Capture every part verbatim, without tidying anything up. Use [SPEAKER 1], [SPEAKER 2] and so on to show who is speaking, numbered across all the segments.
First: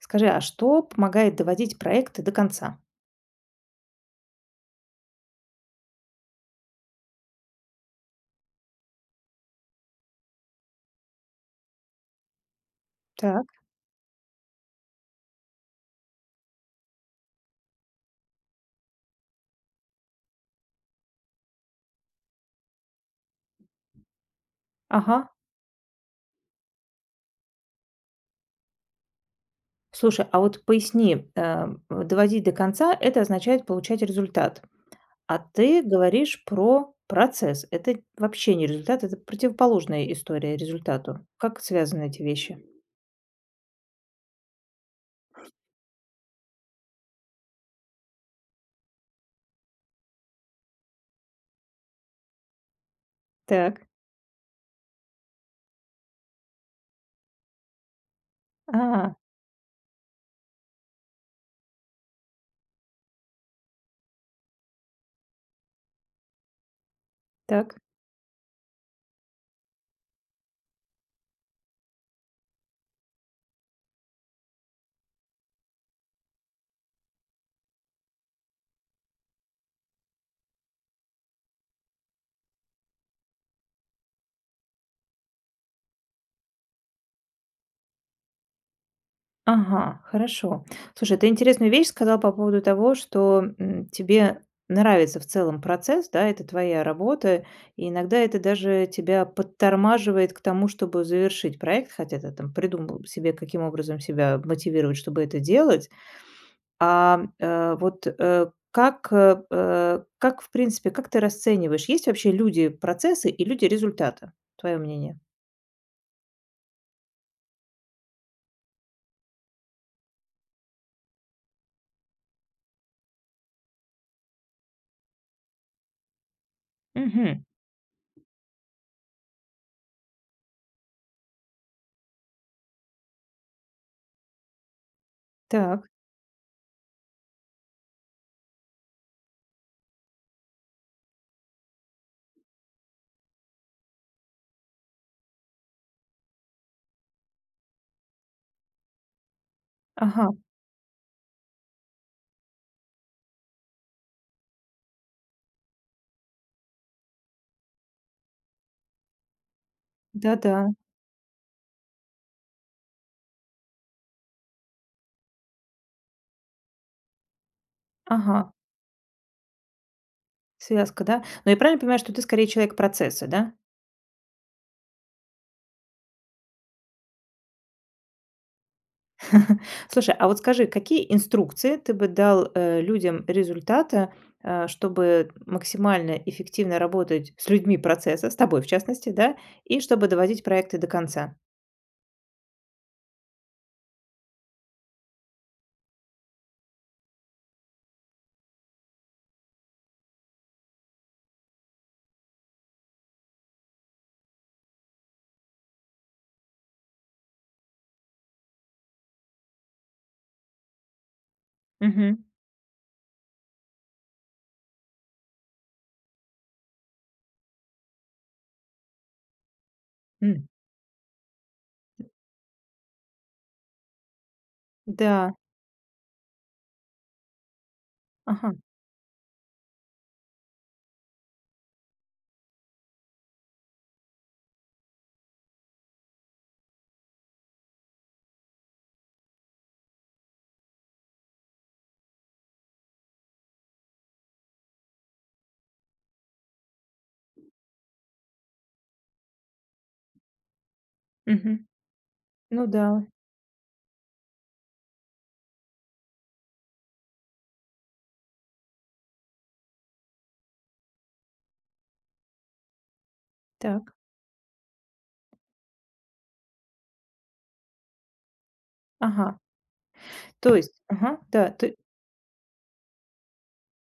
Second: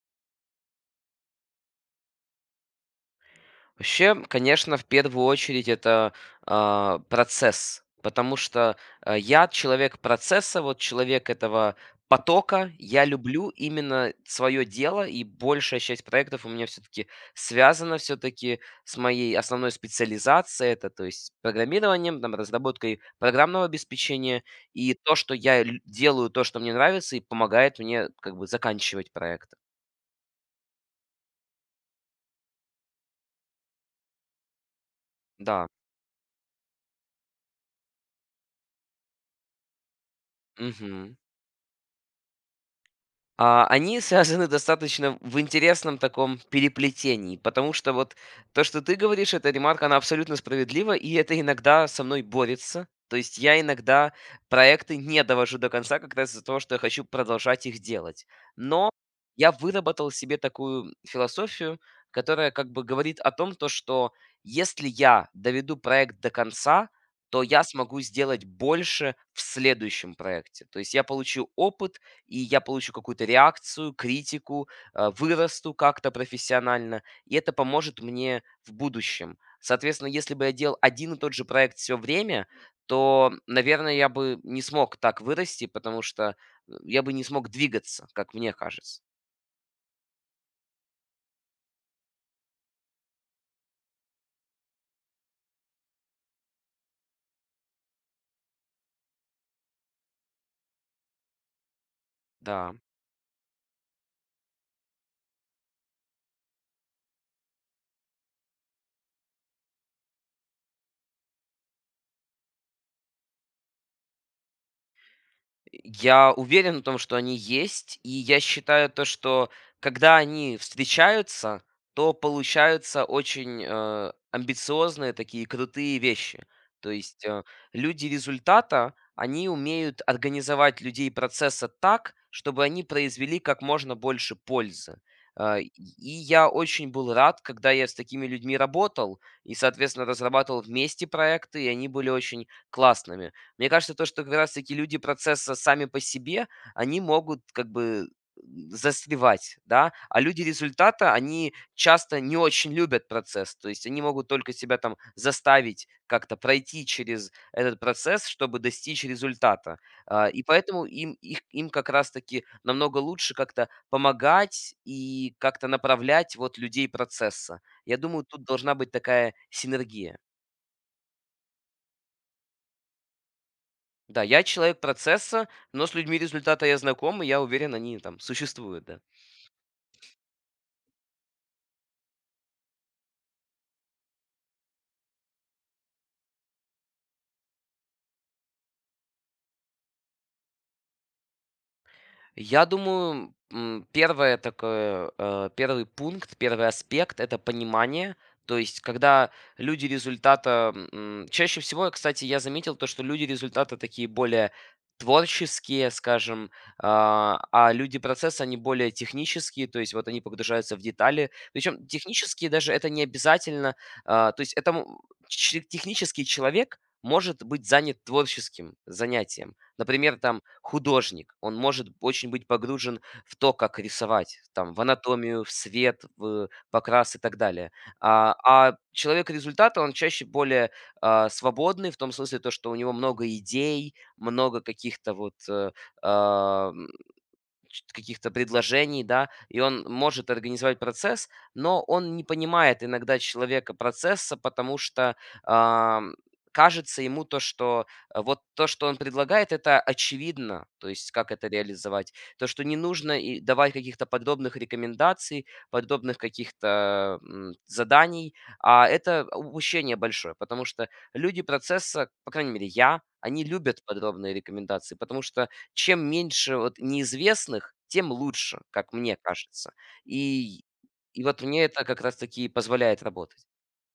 [SPEAKER 1] Скажи, а что помогает доводить проекты до конца?
[SPEAKER 2] Вообще, конечно, в первую очередь это а, процесс, потому что а, я человек процесса, вот человек этого потока. Я
[SPEAKER 1] Так.
[SPEAKER 2] люблю именно свое дело, и большая часть проектов у меня все-таки связана все-таки с моей основной специализацией, это то есть программированием, там, разработкой программного обеспечения, и то,
[SPEAKER 1] Ага.
[SPEAKER 2] что я лю- делаю, то, что мне нравится, и помогает мне как бы заканчивать проект.
[SPEAKER 1] Слушай, а вот поясни, э, доводить до конца- это означает получать результат. А
[SPEAKER 2] Да.
[SPEAKER 1] ты говоришь про процесс. Это вообще не результат, это противоположная история
[SPEAKER 2] Мгм.
[SPEAKER 1] результату. Как связаны эти вещи?
[SPEAKER 2] А, они связаны достаточно в интересном таком переплетении, потому что вот то, что ты говоришь, эта ремарка, она абсолютно справедлива, и это иногда со мной борется. То есть я
[SPEAKER 1] Так.
[SPEAKER 2] иногда проекты не довожу до конца как раз из-за того, что я хочу продолжать их делать. Но
[SPEAKER 1] А,
[SPEAKER 2] я выработал себе такую философию, которая как бы говорит о том, то, что если я доведу проект до конца, то я
[SPEAKER 1] так.
[SPEAKER 2] смогу сделать больше в следующем проекте. То есть я получу опыт, и я получу какую-то реакцию, критику, э, вырасту как-то профессионально, и это поможет мне в будущем. Соответственно, если бы я делал один и тот же проект все время, то, наверное, я бы не смог так вырасти, потому что э, я бы не смог двигаться, как мне кажется.
[SPEAKER 1] Ага, хорошо. Слушай, ты интересную вещь сказал по поводу того, что, м, тебе нравится в целом процесс, да, это твоя работа, и иногда это даже тебя подтормаживает к тому, чтобы завершить проект, хотя ты там
[SPEAKER 2] Да.
[SPEAKER 1] придумал себе, каким образом себя мотивировать, чтобы это делать. А, э, вот, э, как, э, э, как, в принципе, как ты расцениваешь, есть вообще люди процессы и люди результата? Твое мнение.
[SPEAKER 2] Я уверен в том, что они есть, и я считаю то, что когда они встречаются, то получаются очень э, амбициозные такие крутые вещи. То есть э,
[SPEAKER 1] Мгм.
[SPEAKER 2] люди результата, они умеют организовать людей процесса так, чтобы они произвели как можно больше пользы. Э, И
[SPEAKER 1] Так.
[SPEAKER 2] и я очень был рад, когда я с такими людьми работал и, соответственно, разрабатывал вместе проекты, и они были очень классными. Мне кажется, то, что как раз-таки люди процесса сами по себе, они могут как бы застревать, да, а
[SPEAKER 1] Ага.
[SPEAKER 2] люди результата, они часто не очень любят процесс, то есть они могут только себя там заставить как-то пройти через этот процесс, чтобы достичь результата. А, И
[SPEAKER 1] Да-да.
[SPEAKER 2] поэтому им, их, им как раз-таки намного лучше как-то помогать и как-то направлять вот людей процесса. Я думаю, тут
[SPEAKER 1] Ага.
[SPEAKER 2] должна быть такая синергия.
[SPEAKER 1] Связка, да? Но я правильно понимаю, что ты скорее человек процесса, да?
[SPEAKER 2] Да, я человек процесса, но с людьми результата я знаком, и я уверен, они там существуют, да.
[SPEAKER 1] Слушай, а вот скажи, какие инструкции ты бы дал, э, людям результата, э, чтобы максимально эффективно работать с людьми процесса, с тобой в частности, да, и чтобы доводить проекты до конца?
[SPEAKER 2] Я думаю, м, первое такое, э, первый пункт, первый аспект – это понимание. То есть, когда люди результата... м, чаще всего, кстати, я заметил то, что люди результата такие более творческие, скажем, а а люди процесса, они более технические, то есть вот они погружаются в детали. Причем
[SPEAKER 1] Мгм.
[SPEAKER 2] технические даже это не обязательно. а, То есть это м, ч- технический человек может быть занят творческим занятием. Например, там
[SPEAKER 1] М.
[SPEAKER 2] художник, он может очень быть погружен в то, как рисовать, там, в
[SPEAKER 1] Да.
[SPEAKER 2] анатомию, в свет, в покрас и так далее. А,
[SPEAKER 1] Ага.
[SPEAKER 2] а человек результата, он чаще более а, свободный, в том смысле, то, что у него много идей, много каких-то вот э, а, м, ч- каких-то предложений, да, и он может организовать процесс, но он не понимает иногда человека процесса, потому что ам, кажется ему то, что э, вот то, что он предлагает, это очевидно, то есть как это
[SPEAKER 1] Мгм.
[SPEAKER 2] реализовать, то, что
[SPEAKER 1] Ну
[SPEAKER 2] не
[SPEAKER 1] да.
[SPEAKER 2] нужно и давать каких-то подробных рекомендаций, подробных каких-то м, заданий, а это упущение большое, потому что люди процесса, по крайней мере я, они любят
[SPEAKER 1] Так.
[SPEAKER 2] подробные рекомендации, потому что чем меньше вот неизвестных, тем лучше, как мне
[SPEAKER 1] Ага.
[SPEAKER 2] кажется.
[SPEAKER 1] То
[SPEAKER 2] И
[SPEAKER 1] есть ага,
[SPEAKER 2] и вот
[SPEAKER 1] да,
[SPEAKER 2] мне
[SPEAKER 1] ты
[SPEAKER 2] это как раз таки позволяет работать.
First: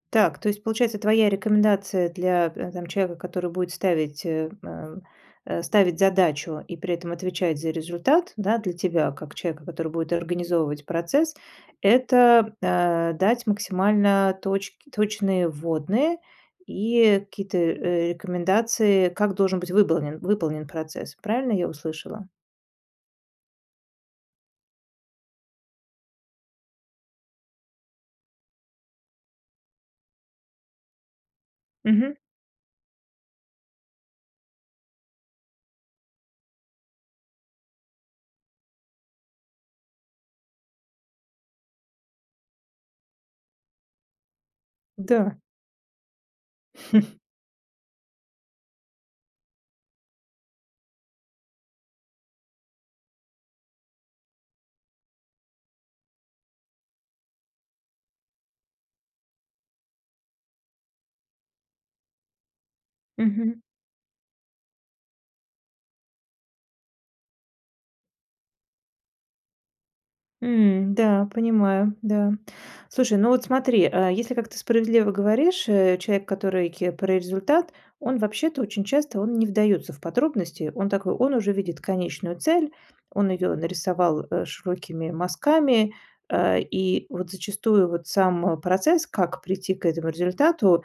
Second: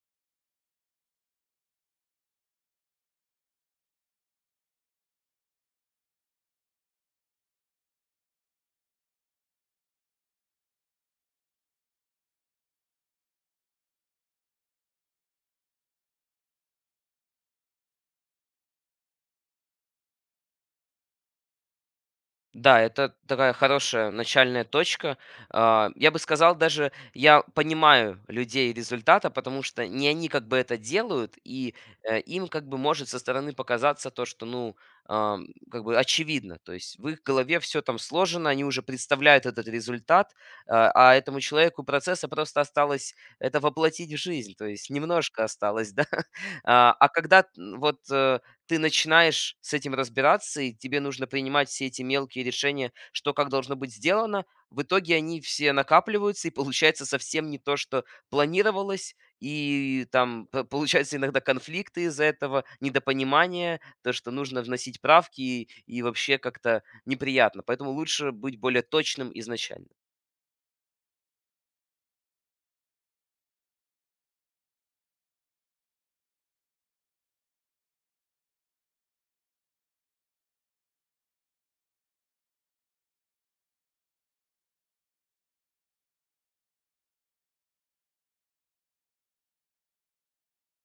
[SPEAKER 1] Так, то есть, получается, твоя рекомендация для, э, там, человека, который будет ставить, э, м, э, ставить задачу и при этом отвечать за результат, да, для тебя, как человека, который будет организовывать процесс, это, э, дать максимально точ- точные вводные и какие-то, э, рекомендации, как должен быть выполнен, выполнен процесс. Правильно я услышала?
[SPEAKER 2] Да, это такая хорошая начальная точка. А, Я бы сказал, даже я понимаю людей результата, потому что не они как бы это делают, и
[SPEAKER 1] Мгм.
[SPEAKER 2] э, им как бы может со стороны показаться то, что, ну, ам, как бы очевидно. То есть в их голове все там сложено, они уже представляют этот результат, а а этому человеку процесса просто осталось это воплотить в жизнь, то есть
[SPEAKER 1] Да.
[SPEAKER 2] немножко осталось, да. А а когда м, вот э, ты начинаешь с этим разбираться, и тебе нужно принимать все эти мелкие решения, что как должно быть сделано. В итоге они все накапливаются, и получается совсем не то, что планировалось, и там п- получаются иногда конфликты из-за этого,
[SPEAKER 1] Мгм.
[SPEAKER 2] недопонимание, то, что нужно вносить правки, и, и вообще как-то неприятно. Поэтому лучше быть более точным изначально.
[SPEAKER 1] М, да, понимаю, да. Слушай, ну вот смотри, а, если, как ты справедливо говоришь, э, человек, который ке про результат, он вообще-то очень часто он не вдаётся в подробности. Он такой, он уже видит конечную цель, он её нарисовал, э, широкими мазками, э, и вот зачастую вот сам э, процесс, как прийти к этому результату,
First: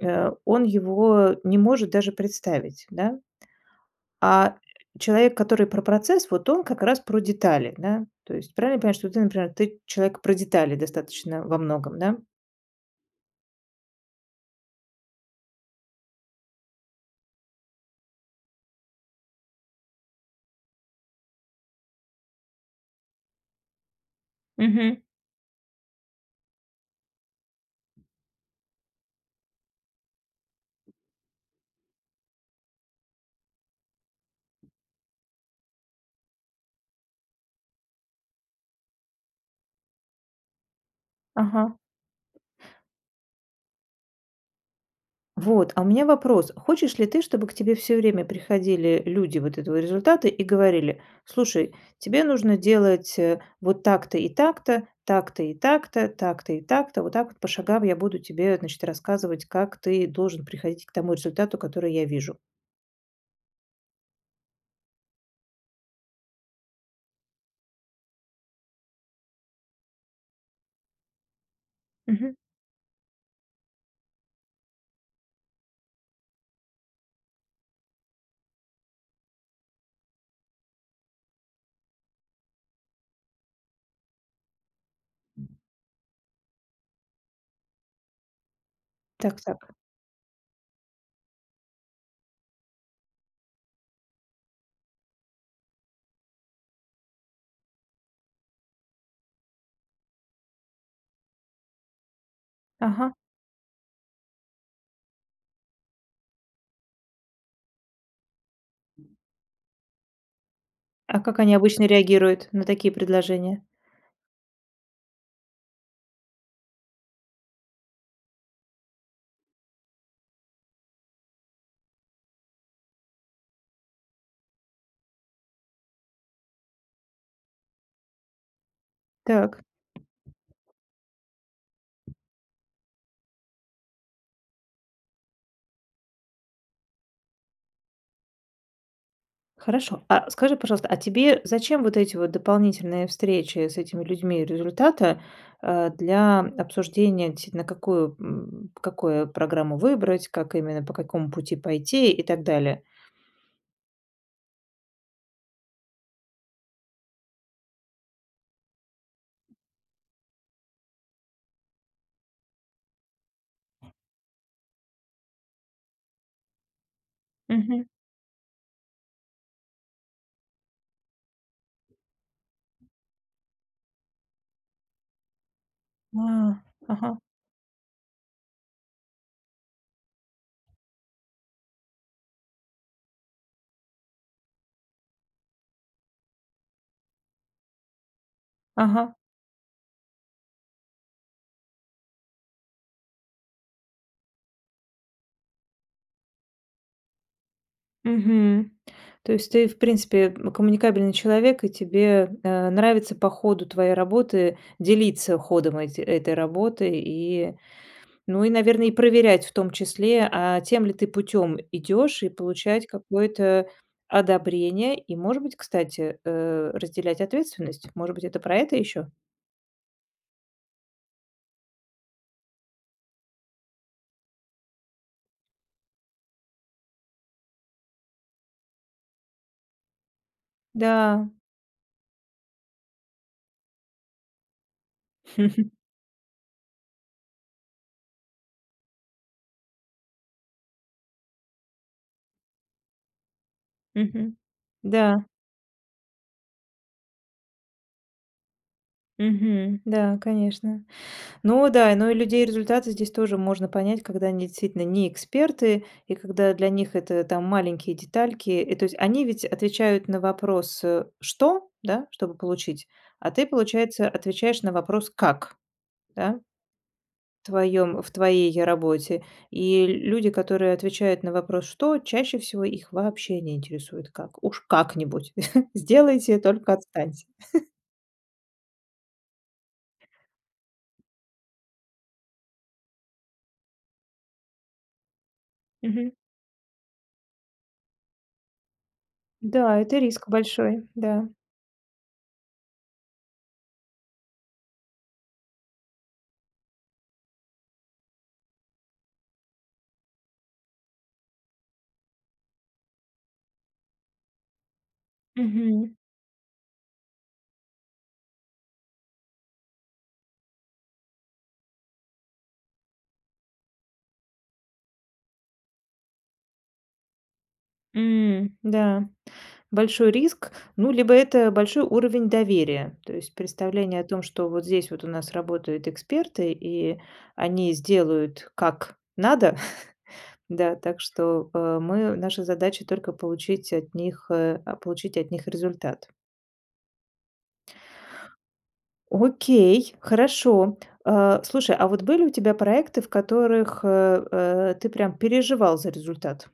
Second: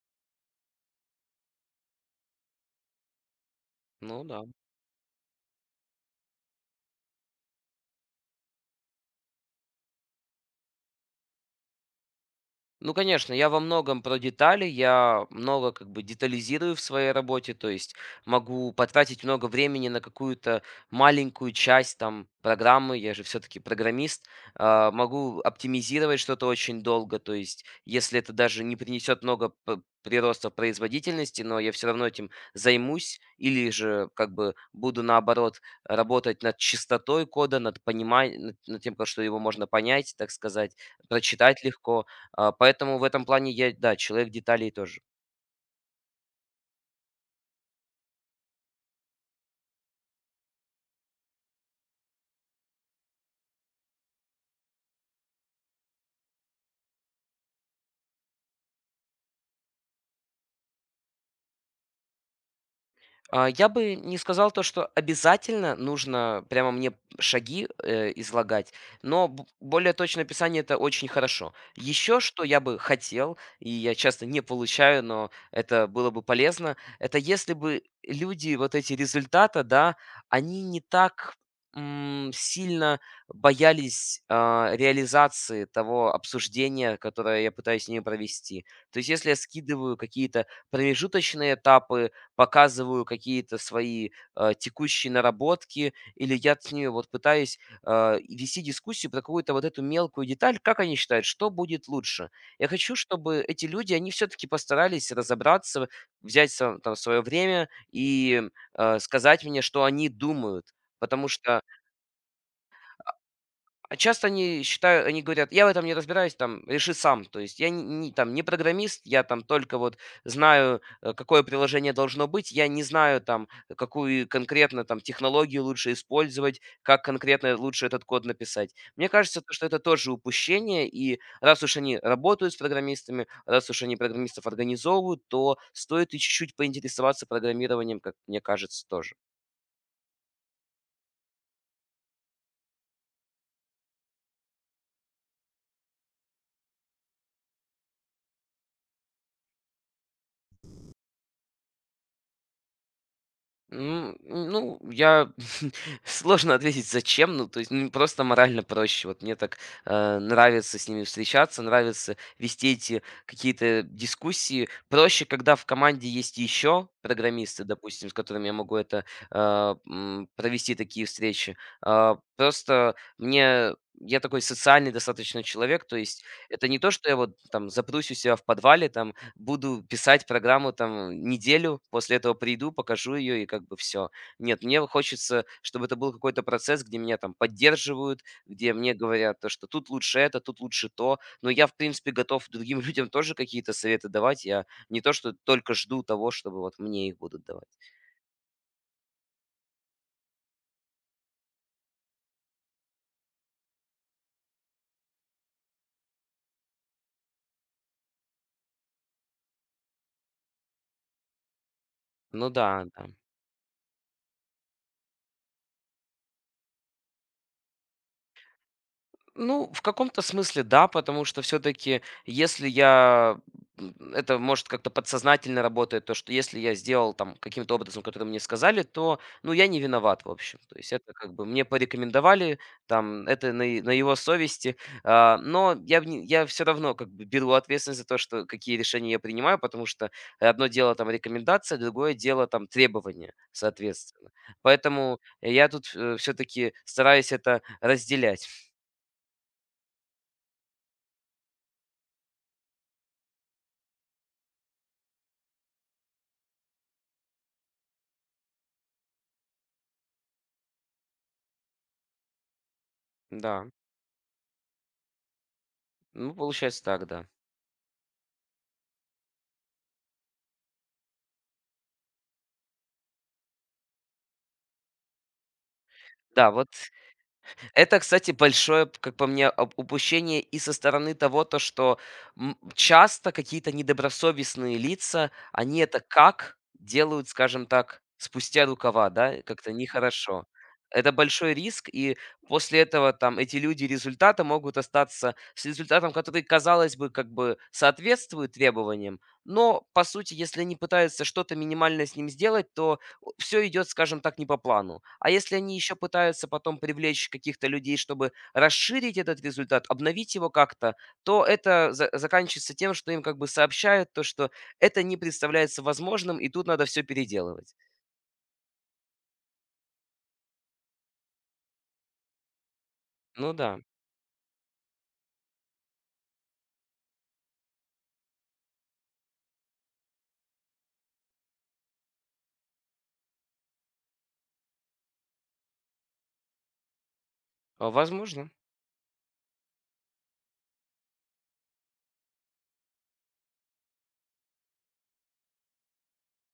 [SPEAKER 1] э, он его не может даже представить, да.
[SPEAKER 2] Ну да.
[SPEAKER 1] А человек, который про процесс, вот он как раз про детали, да? То есть правильно я понимаю, что ты, например, ты человек про детали достаточно во многом, да?
[SPEAKER 2] Ну, конечно, я во многом про детали, я много как бы детализирую в своей работе, то есть могу потратить много времени на какую-то маленькую часть там программы, я же все-таки программист, а,
[SPEAKER 1] Мгм.
[SPEAKER 2] могу оптимизировать что-то очень долго, то есть если это даже не принесет много п- прироста производительности, но я все равно этим займусь или же как бы буду наоборот работать над чистотой кода, над пониманием, над над тем, как что его можно понять, так сказать,
[SPEAKER 1] Ага.
[SPEAKER 2] прочитать легко, а, поэтому в этом плане я, да, человек деталей тоже.
[SPEAKER 1] Вот, а у меня вопрос. Хочешь ли ты, чтобы к тебе все время приходили люди вот этого результата и говорили, слушай, тебе нужно делать э, вот так-то и так-то, так-то и так-то, так-то и так-то, вот так вот по шагам я буду тебе, значит, рассказывать, как ты должен приходить к тому результату, который я вижу.
[SPEAKER 2] А, я бы не сказал то, что обязательно нужно прямо мне шаги, э, излагать, но б более точное описание – это очень хорошо. Еще
[SPEAKER 1] Мгм.
[SPEAKER 2] что я бы хотел, и я часто не получаю, но это было бы полезно – это если бы люди вот эти результата, да, они не так, м, сильно боялись, а, реализации того обсуждения, которое я пытаюсь с ними провести. То есть если я
[SPEAKER 1] Так, так.
[SPEAKER 2] скидываю какие-то промежуточные этапы, показываю какие-то свои э, текущие наработки, или я с ними вот пытаюсь э, вести дискуссию про какую-то вот эту мелкую деталь, как они считают, что будет лучше. Я хочу,
[SPEAKER 1] Ага.
[SPEAKER 2] чтобы эти люди, они все-таки постарались разобраться, взять сво- там свое время и э, сказать мне, что они думают,
[SPEAKER 1] А
[SPEAKER 2] потому
[SPEAKER 1] как они
[SPEAKER 2] что
[SPEAKER 1] обычно реагируют на такие предложения?
[SPEAKER 2] а часто они считают, они говорят: "Я в этом не разбираюсь, там, реши сам". То есть я не не там не программист, я там только вот знаю, э, какое приложение должно быть. Я не знаю там, какую конкретно там технологию лучше использовать, как конкретно лучше этот код написать. Мне кажется, то
[SPEAKER 1] Так,
[SPEAKER 2] что это тоже упущение, и раз уж они работают с программистами, раз уж они программистов организовывают, то стоит и чуть-чуть поинтересоваться программированием, как мне кажется, тоже.
[SPEAKER 1] хорошо. А скажи, пожалуйста, а тебе зачем вот эти вот дополнительные встречи с этими людьми результата, э, для обсуждения, действительно, какую, м, какую программу выбрать, как именно, по какому пути пойти и так далее?
[SPEAKER 2] М, ну, я сложно ответить, зачем. Ну, то есть, ну, просто морально проще. Вот мне так э, нравится с ними встречаться, нравится вести эти какие-то дискуссии. Проще, когда в команде есть еще программисты,
[SPEAKER 1] Мгм.
[SPEAKER 2] допустим, с которыми я могу это а, м, провести такие встречи. А, просто мне я такой социальный достаточно человек, то
[SPEAKER 1] А,
[SPEAKER 2] есть это не то, что
[SPEAKER 1] ага,
[SPEAKER 2] я вот там запрусь у себя в подвале, там буду писать программу там неделю, после этого приду, покажу ее и как бы все. Нет, мне вот хочется, чтобы это был какой-то процесс, где меня там поддерживают, где мне
[SPEAKER 1] ага,
[SPEAKER 2] говорят, то, что тут лучше это, тут лучше то. Но я, в принципе, готов другим людям тоже какие-то советы давать. Я не то, что только жду того, чтобы вот мне их будут давать.
[SPEAKER 1] мгм. То есть ты, в принципе, м, коммуникабельный человек, и тебе, э, нравится по ходу твоей работы делиться ходом эти этой работы и Ну и, наверное, и проверять в том числе, а тем ли ты путем идешь, и
[SPEAKER 2] Ну да,
[SPEAKER 1] получать
[SPEAKER 2] да.
[SPEAKER 1] какое-то одобрение. И, может быть, кстати, э, разделять ответственность. Может быть, это про это еще?
[SPEAKER 2] Ну, в каком-то смысле да, потому что все-таки, если я м, это может как-то подсознательно работает, то что если я сделал там каким-то образом, который мне сказали, то, ну, я не виноват, в общем. То есть это
[SPEAKER 1] Да.
[SPEAKER 2] как бы мне порекомендовали, там, это на, е- на его совести, а, но я, в не- я все равно как бы беру ответственность за то, что какие решения я принимаю, потому что одно дело там рекомендация, другое дело там требования, соответственно.
[SPEAKER 1] Мгм.
[SPEAKER 2] Поэтому
[SPEAKER 1] Да.
[SPEAKER 2] я тут все-таки стараюсь это разделять,
[SPEAKER 1] Мгм. Да, конечно. Ну да, но и людей результаты здесь тоже можно понять, когда они действительно не эксперты, и когда для них это там маленькие детальки. И то есть они ведь отвечают на вопрос э, «что?», да, чтобы получить, а ты,
[SPEAKER 2] да.
[SPEAKER 1] получается, отвечаешь на вопрос «как?»,
[SPEAKER 2] Ну,
[SPEAKER 1] да,
[SPEAKER 2] получается так, да.
[SPEAKER 1] в, твоем, в твоей работе. И люди, которые отвечают на вопрос «что?», чаще всего их вообще не интересует «как?». Уж как-нибудь сделайте,
[SPEAKER 2] Да, вот
[SPEAKER 1] только отстаньте.
[SPEAKER 2] это, кстати, большое, п- как по мне, об- упущение и со стороны того, то, что м, часто какие-то недобросовестные лица, они это
[SPEAKER 1] Мгм.
[SPEAKER 2] как делают, скажем так, спустя рукава, да, как-то
[SPEAKER 1] Да, это риск
[SPEAKER 2] нехорошо.
[SPEAKER 1] большой,
[SPEAKER 2] Это
[SPEAKER 1] да.
[SPEAKER 2] большой риск, и после этого там эти люди результата могут остаться с результатом, который, казалось бы, как бы соответствует требованиям, но, по сути, если они пытаются что-то минимальное с ним сделать, то все идет, скажем так, не по плану. А если они
[SPEAKER 1] Мгм.
[SPEAKER 2] еще пытаются потом привлечь каких-то людей, чтобы расширить этот результат, обновить его как-то, то это за заканчивается тем, что им как бы сообщают то, что это не представляется возможным, и тут надо все переделывать.
[SPEAKER 1] М, да. Большой риск, ну, либо это большой уровень доверия. То есть
[SPEAKER 2] Ну да,
[SPEAKER 1] представление о том, что вот здесь вот у нас работают эксперты, и они сделают как надо, да, так что э, мы, наша задача только получить от них, э, а, получить от них результат.
[SPEAKER 2] а, возможно.
[SPEAKER 1] Окей, хорошо. Э, слушай, а вот были у тебя проекты, в которых э, э, ты прям переживал за результат?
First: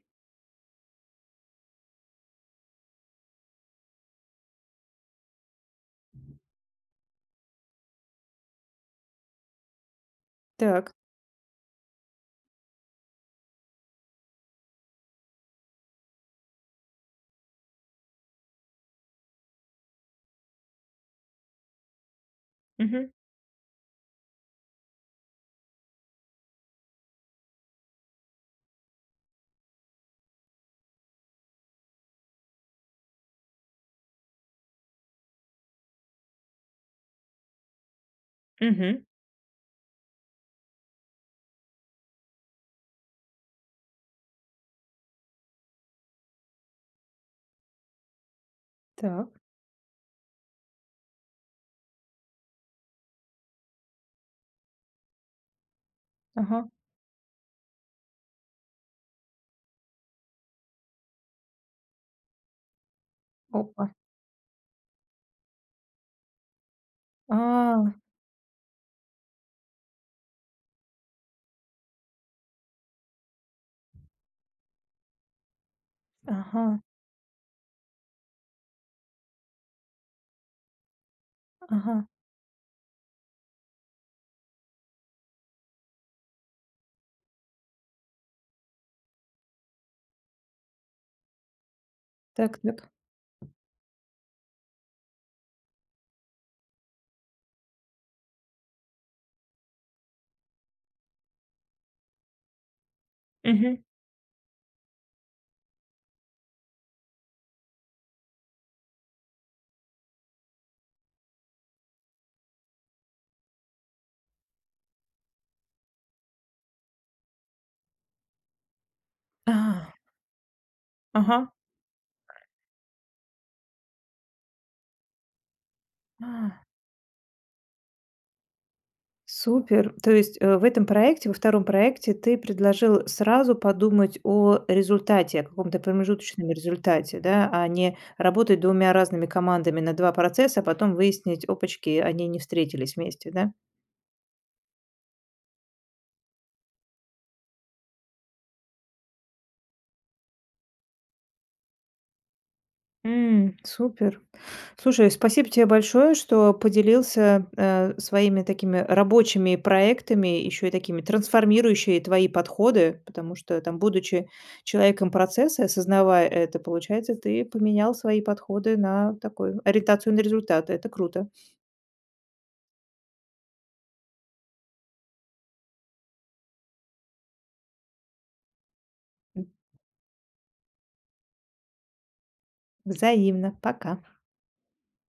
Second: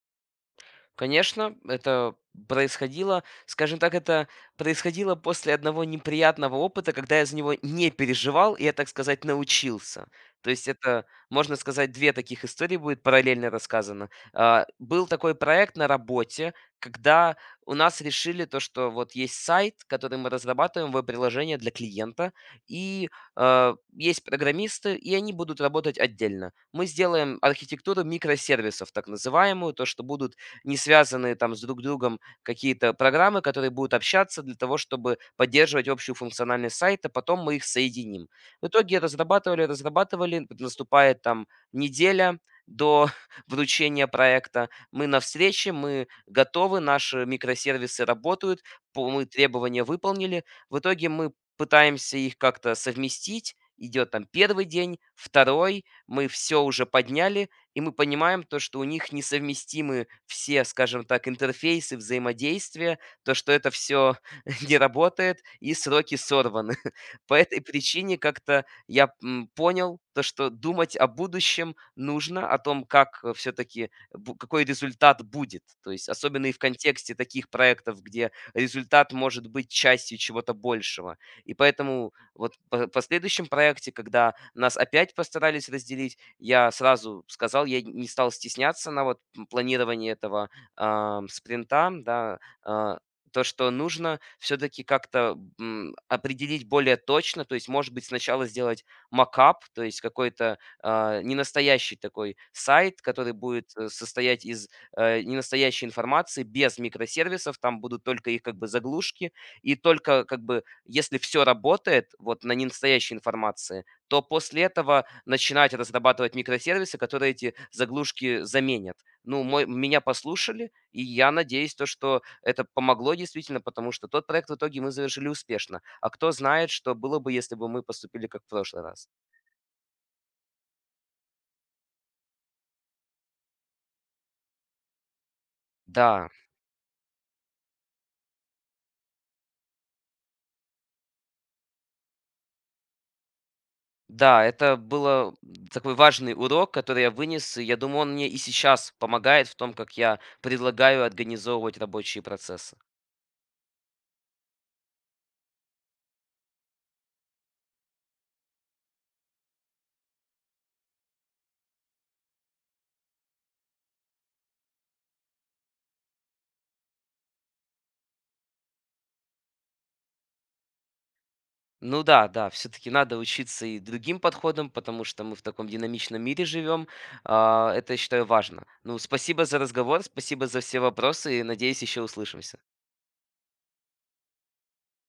[SPEAKER 2] Конечно, это происходило, скажем так, это происходило после одного неприятного опыта, когда я за него не переживал, и я, так сказать, научился. То есть
[SPEAKER 1] Так.
[SPEAKER 2] это, можно сказать, две таких истории будет параллельно рассказано. А, Был такой проект на работе, когда у нас решили то, что вот есть сайт, который мы разрабатываем, веб-приложение для клиента,
[SPEAKER 1] Угу,
[SPEAKER 2] и э, есть программисты, и они будут работать отдельно. Мы сделаем архитектуру микросервисов, так называемую, то, что будут не связанные там с друг другом какие-то программы, которые будут общаться для того, чтобы поддерживать общую функциональность сайта, потом мы их соединим. В итоге
[SPEAKER 1] угу,
[SPEAKER 2] разрабатывали, разрабатывали, наступает там неделя до вручения проекта. Мы на встрече, мы готовы, наши микросервисы работают, по- мы
[SPEAKER 1] так.
[SPEAKER 2] требования выполнили. В итоге мы пытаемся их как-то совместить. Идет там первый день, второй, мы все
[SPEAKER 1] Ага.
[SPEAKER 2] уже подняли, и мы понимаем то, что у них несовместимы все, скажем так, интерфейсы взаимодействия, то, что это
[SPEAKER 1] Опа.
[SPEAKER 2] все не работает и сроки сорваны. По этой
[SPEAKER 1] А,
[SPEAKER 2] причине как-то я, м, понял то, что думать о будущем нужно, о том, как, все таки какой результат будет. То есть особенно и в
[SPEAKER 1] ага.
[SPEAKER 2] контексте таких проектов, где результат может быть частью чего-то большего. И
[SPEAKER 1] Ага.
[SPEAKER 2] поэтому вот в по последующем проекте, когда нас опять постарались разделить, я сразу сказал, я не стал стесняться на вот м, планировании этого ам, спринта, да,
[SPEAKER 1] Так, так.
[SPEAKER 2] а, то, что нужно все-таки как-то м, определить более точно, то есть, может быть, сначала сделать макап, то есть какой-то а, ненастоящий такой сайт, который будет
[SPEAKER 1] Мгм.
[SPEAKER 2] э, состоять из э, ненастоящей информации, без микросервисов, там будут только их как бы заглушки, и только как бы, если все работает вот на ненастоящей информации, то после этого начинать разрабатывать микросервисы, которые эти заглушки заменят. Ну, мой,
[SPEAKER 1] А.
[SPEAKER 2] меня послушали, и я
[SPEAKER 1] Ага.
[SPEAKER 2] надеюсь, то, что это помогло действительно, потому что тот проект в итоге мы завершили успешно. А кто
[SPEAKER 1] А,
[SPEAKER 2] знает, что было бы, если бы мы поступили как в прошлый раз.
[SPEAKER 1] супер. То есть, э, в этом проекте, во втором проекте ты предложил сразу подумать о результате, о каком-то
[SPEAKER 2] Да,
[SPEAKER 1] промежуточном результате, да, а не работать двумя разными командами на два процесса, а потом выяснить: опачки, они не встретились вместе, да?
[SPEAKER 2] да, это был такой важный урок, который я вынес. и Я думаю, он мне и сейчас помогает в том, как я предлагаю организовывать рабочие процессы.
[SPEAKER 1] М, супер. Слушай, спасибо тебе большое, что поделился э, своими такими рабочими проектами, еще и такими трансформирующие твои подходы, потому что там, будучи человеком процесса, осознавая это, получается, ты поменял свои подходы на такую ориентацию на результаты. Это круто.
[SPEAKER 2] Ну да, да, все-таки надо учиться и другим подходам, потому что мы в таком динамичном мире живем. А, Это, я считаю, важно. Ну,
[SPEAKER 1] М,
[SPEAKER 2] спасибо за разговор, спасибо за все вопросы и надеюсь, еще услышимся.
[SPEAKER 1] взаимно. Пока.